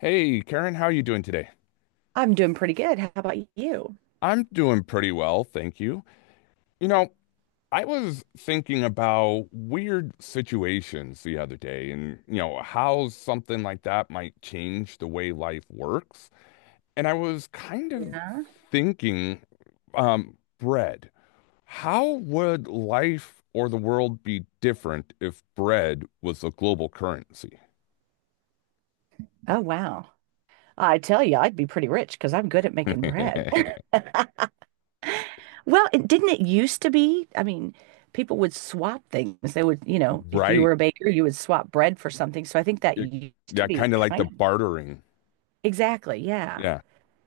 Hey, Karen, how are you doing today? I'm doing pretty good. How about you? I'm doing pretty well, thank you. You know, I was thinking about weird situations the other day and, how something like that might change the way life works. And I was kind of Yeah. thinking, bread. How would life or the world be different if bread was a global currency? Oh, wow. I tell you, I'd be pretty rich because I'm good at making bread. Well, it, didn't it used to be? I mean, people would swap things. They would, if you Right. were a baker, you would swap bread for something. So I think that It- used to yeah, be kind of like the kind of. bartering. Exactly, yeah. Yeah,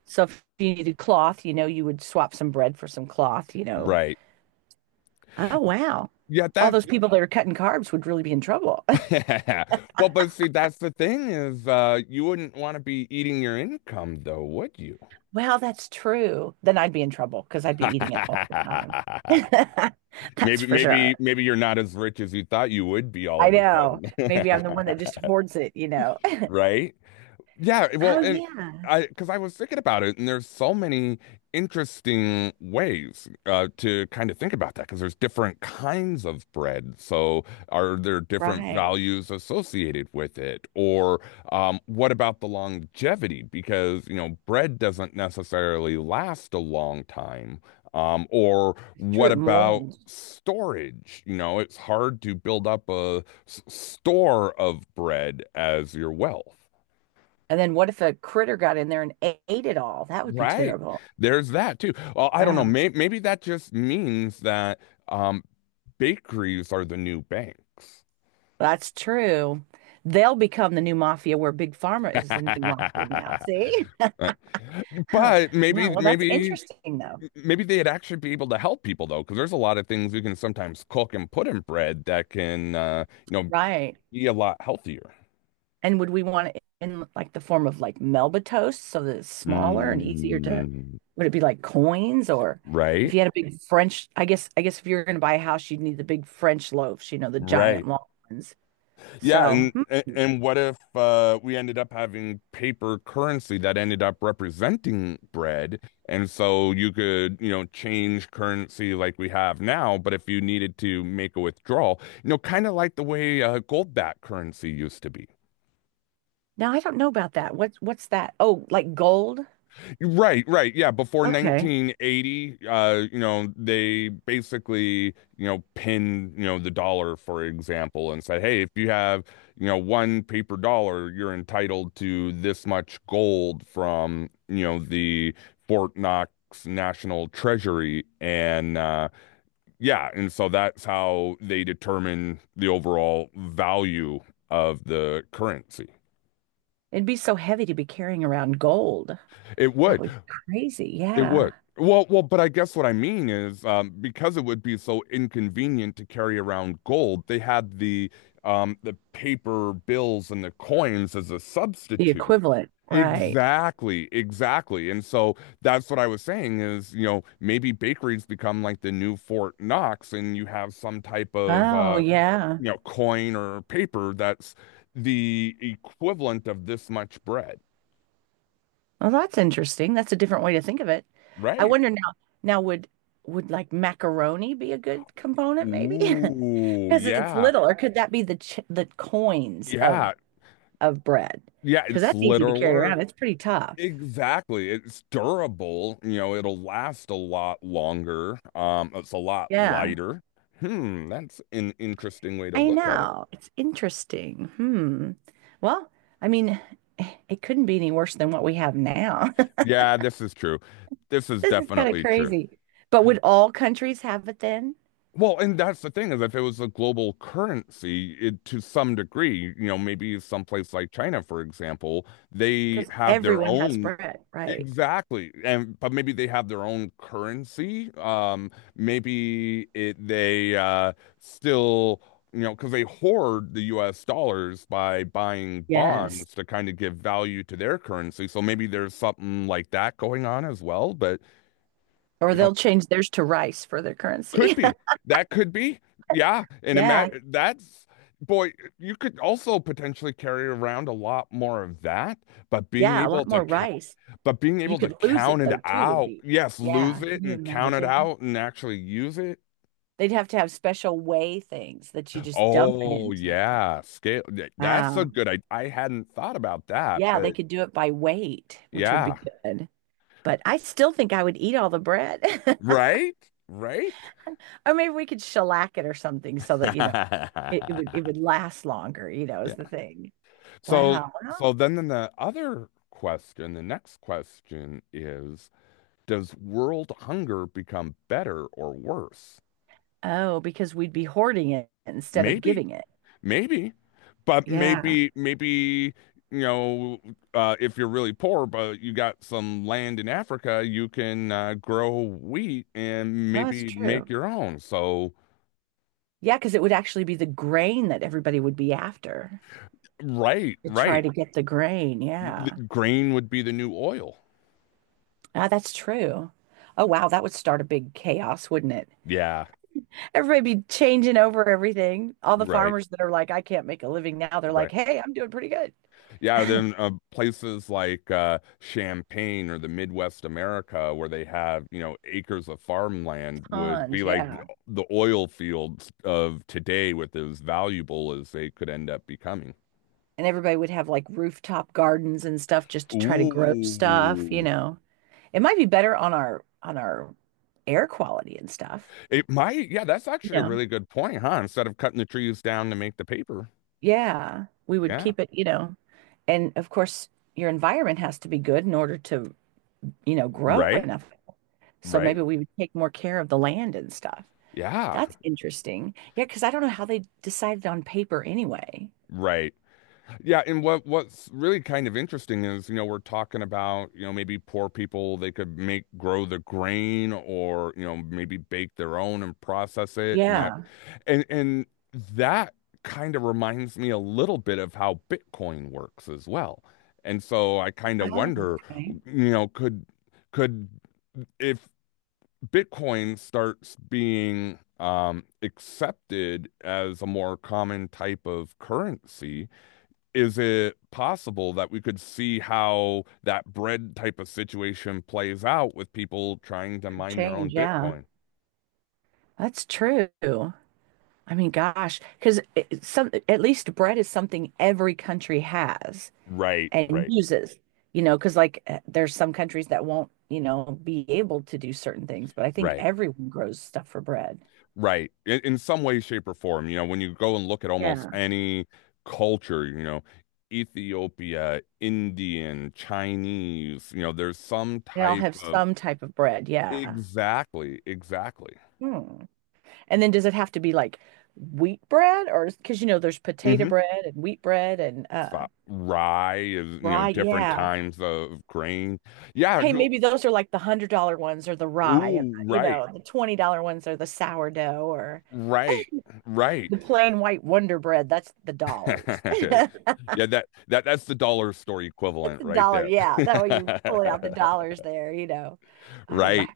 So if you needed cloth, you would swap some bread for some cloth. right. Oh, wow. Yeah, All that. those, yeah, people that are cutting carbs would really be in trouble. Well, but see, that's the thing is, you wouldn't want to be eating your income, though, would you? Well, that's true. Then I'd be in trouble because I'd be eating it all the time. That's Maybe, for maybe, sure. maybe you're not as rich as you thought you would be all I of a know. sudden. Maybe I'm the one that just hoards it. Right? Yeah, well, Oh, and yeah. I because I was thinking about it, and there's so many interesting ways to kind of think about that because there's different kinds of bread. So are there different Right. values associated with it? Or what about the longevity? Because bread doesn't necessarily last a long time. Or It's true. what It about molds. storage? It's hard to build up a store of bread as your wealth. And then what if a critter got in there and ate it all? That would be Right. terrible. There's that too. Well, I don't know. Wow. Maybe that just means that um, bakeries are the new banks. That's true. They'll become the new mafia where Big Pharma is the new mafia now. See? Right. Oh, But wow. maybe, Well, that's maybe, interesting, though. maybe they'd actually be able to help people though, because there's a lot of things you can sometimes cook and put in bread that can, Right. be a lot healthier. And would we want it in like the form of like Melba toast so that it's smaller and easier to, Mm, would it be like coins? Or if right. you had a big French, I guess if you're going to buy a house, you'd need the big French loaves, the giant Right. long ones. Yeah, So and and what if we ended up having paper currency that ended up representing bread, and so you could, change currency like we have now, but if you needed to make a withdrawal, kind of like the way gold-backed currency used to be. now I don't know about that. What's that? Oh, like gold? Right, right. Yeah, before Okay. 1980, they basically, pinned, the dollar, for example, and said, hey, if you have, one paper dollar, you're entitled to this much gold from, the Fort Knox National Treasury. And yeah, and so that's how they determine the overall value of the currency. It'd be so heavy to be carrying around gold. It That would. would be crazy. It would. Yeah. Well, but I guess what I mean is because it would be so inconvenient to carry around gold, they had the paper bills and the coins as a The substitute. equivalent, right? Exactly, exactly. And so that's what I was saying is, maybe bakeries become like the new Fort Knox, and you have some type of Oh, yeah. Coin or paper that's the equivalent of this much bread, Well, that's interesting. That's a different way to think of it. I right? wonder now would like macaroni be a good component maybe? Ooh, Because it's yeah. little, or could that be the coins of Yeah, of bread? yeah, Because it's that's easy to carry around. littler. It's pretty tough. Exactly. It's durable. It'll last a lot longer. It's a lot Yeah, lighter. That's an interesting way to I look at it. know. It's interesting. Hmm. Well, I mean, it couldn't be any worse than what we have now. Yeah, this is true. This is This is kind of definitely true. crazy. But would all countries have it then? Well, and that's the thing is if it was a global currency, it, to some degree, maybe someplace like China, for example, they Because have their everyone has own. bread, right? Exactly. And but maybe they have their own currency. Maybe it they still, because they hoard the US dollars by buying Yes. bonds to kind of give value to their currency. So maybe there's something like that going on as well, but Or you know, they'll change theirs to rice for their could currency. be. That could be. Yeah. And Yeah. imagine that's boy, you could also potentially carry around a lot more of that, but being Yeah. A able lot to more count rice. but being You able to could lose count it it though, too, would out, be. yes, lose Yeah. it Can you and count it imagine? out and actually use it. They'd have to have special weigh things that you just dump it Oh, into. yeah. Scale. That's a Wow. good idea. I hadn't thought about that, Yeah. They but could do it by weight, which would yeah. be good. But I still think I would eat all the bread. Right? Right? Or maybe we could shellac it or something so that, it would last longer, is Yeah. the thing. So, Wow. Well, so then the next question is, does world hunger become better or worse? oh, because we'd be hoarding it instead of Maybe giving it. Maybe, but Yeah. maybe, maybe, you know, if you're really poor, but you got some land in Africa, you can grow wheat and Well, that's maybe make true. your own. So, Yeah, because it would actually be the grain that everybody would be after right, to try right. to get the grain. Th- Yeah. grain would be the new oil. Ah, that's true. Oh, wow. That would start a big chaos, wouldn't it? Yeah, Everybody be changing over everything. All the right, farmers that are like, I can't make a living now, they're like, right. hey, I'm doing pretty good. Yeah, then places like Champaign or the Midwest America, where they have, acres of farmland, would be Tons. like Yeah. the oil fields of today with as valuable as they could end up becoming. And everybody would have like rooftop gardens and stuff just to try to grow stuff, you Ooh. know. It might be better on our air quality and stuff. It might, yeah, that's You actually a know. really good point, huh? Instead of cutting the trees down to make the paper. Yeah, we would Yeah, keep it. And of course, your environment has to be good in order to, grow right, enough. So maybe right. we would take more care of the land and stuff. Yeah, That's interesting. Yeah, because I don't know how they decided on paper anyway. right. Yeah, and what's really kind of interesting is, we're talking about, maybe poor people, they could make grow the grain or, maybe bake their own and process it and that Yeah. and and that kind of reminds me a little bit of how Bitcoin works as well. And so I kind of Oh, wonder, okay. you know, could could if Bitcoin starts being accepted as a more common type of currency, is it possible that we could see how that bread type of situation plays out with people trying to Could mine their change. own Yeah, Bitcoin? that's true. I mean, gosh, because some at least bread is something every country has Right, and right, uses, because like there's some countries that won't, be able to do certain things, but I think right. everyone grows stuff for bread. Right. In some way, shape, or form, when you go and look at almost Yeah. any culture, Ethiopia, Indian, Chinese, there's some They all type have of. some type of bread. Yeah. Exactly, exactly. Hmm. And then does it have to be like wheat bread? Or because there's potato hmm bread and wheat bread and Stop. Rye is, rye, different yeah. times of grain. Yeah. Hey, maybe those are like the $100 ones or the rye, and Ooh, right. The $20 ones are the sourdough or Right. Right. the plain white Wonder Bread. That's the dollars. Yeah, that's the dollar store equivalent right Dollar, there. yeah. That way you're pulling out the dollars there. Oh, wow. Right.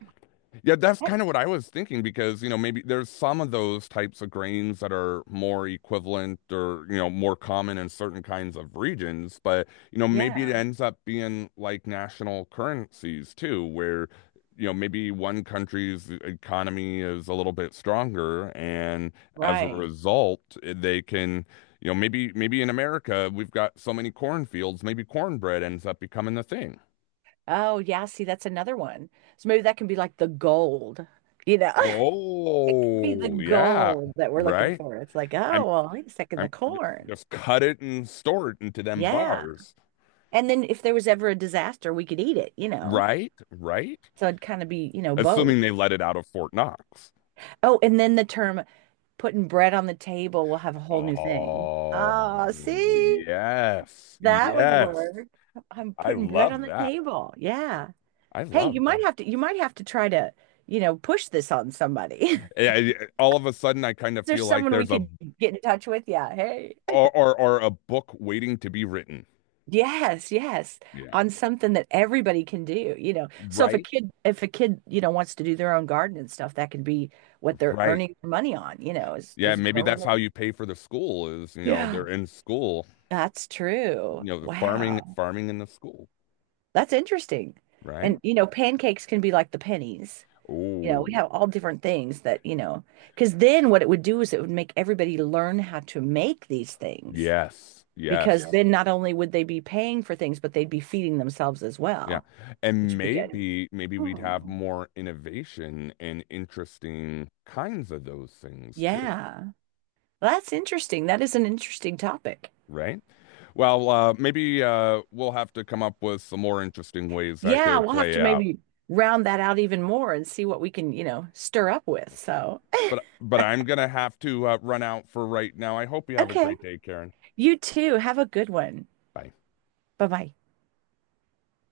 Yeah, that's That- kind of what I was thinking because, maybe there's some of those types of grains that are more equivalent or, more common in certain kinds of regions, but, maybe it yeah, ends up being like national currencies too, where, maybe one country's economy is a little bit stronger and as a right. result, they can, maybe in America we've got so many cornfields, maybe cornbread ends up becoming the thing. Oh, yeah. See, that's another one. So maybe that can be like the gold, you know. It could be the Oh, yeah, gold that we're looking right. for. It's like, I'm. oh, well, wait a second, the I'm corn. just cut it and store it into them Yeah. bars. And then if there was ever a disaster, we could eat it. Right? Right? So it'd kind of be, both. Assuming they let it out of Fort Knox. Oh, and then the term putting bread on the table will have a whole new thing. Oh, Oh, see? yes. That would Yes. work. I'm I putting bread on love the that. table. Yeah. I Hey, you love might that. have to you might have to try to, push this on somebody. Is All of a sudden, I kind of there feel like someone we there's a could get in touch with? Yeah. Hey. Or a book waiting to be written. Yes, yes. Yeah. On something that everybody can do. So if a Right? kid if a kid, wants to do their own garden and stuff, that could be what they're Right. earning their money on, is Yeah, is maybe growing. that's how you pay for the school is, Yeah. they're in school, That's true. The farming Wow. farming in the school, That's interesting. right? And pancakes can be like the pennies. We Oh. have all different things that, because then what it would do is it would make everybody learn how to make these things. Yes. Because, yeah, Yes. then not only would they be paying for things, but they'd be feeding themselves as Yeah. well, which And would be good. maybe we'd have Hmm. more innovation and interesting kinds of those things too, Yeah. Well, that's interesting. That is an interesting topic. right? Well, maybe we'll have to come up with some more interesting ways that Yeah, could we'll have to play out. maybe round that out even more and see what we can, stir up with. So, But I'm gonna have to run out for right now. I hope you have a okay. great day, Karen. You too. Have a good one. Bye. Bye-bye.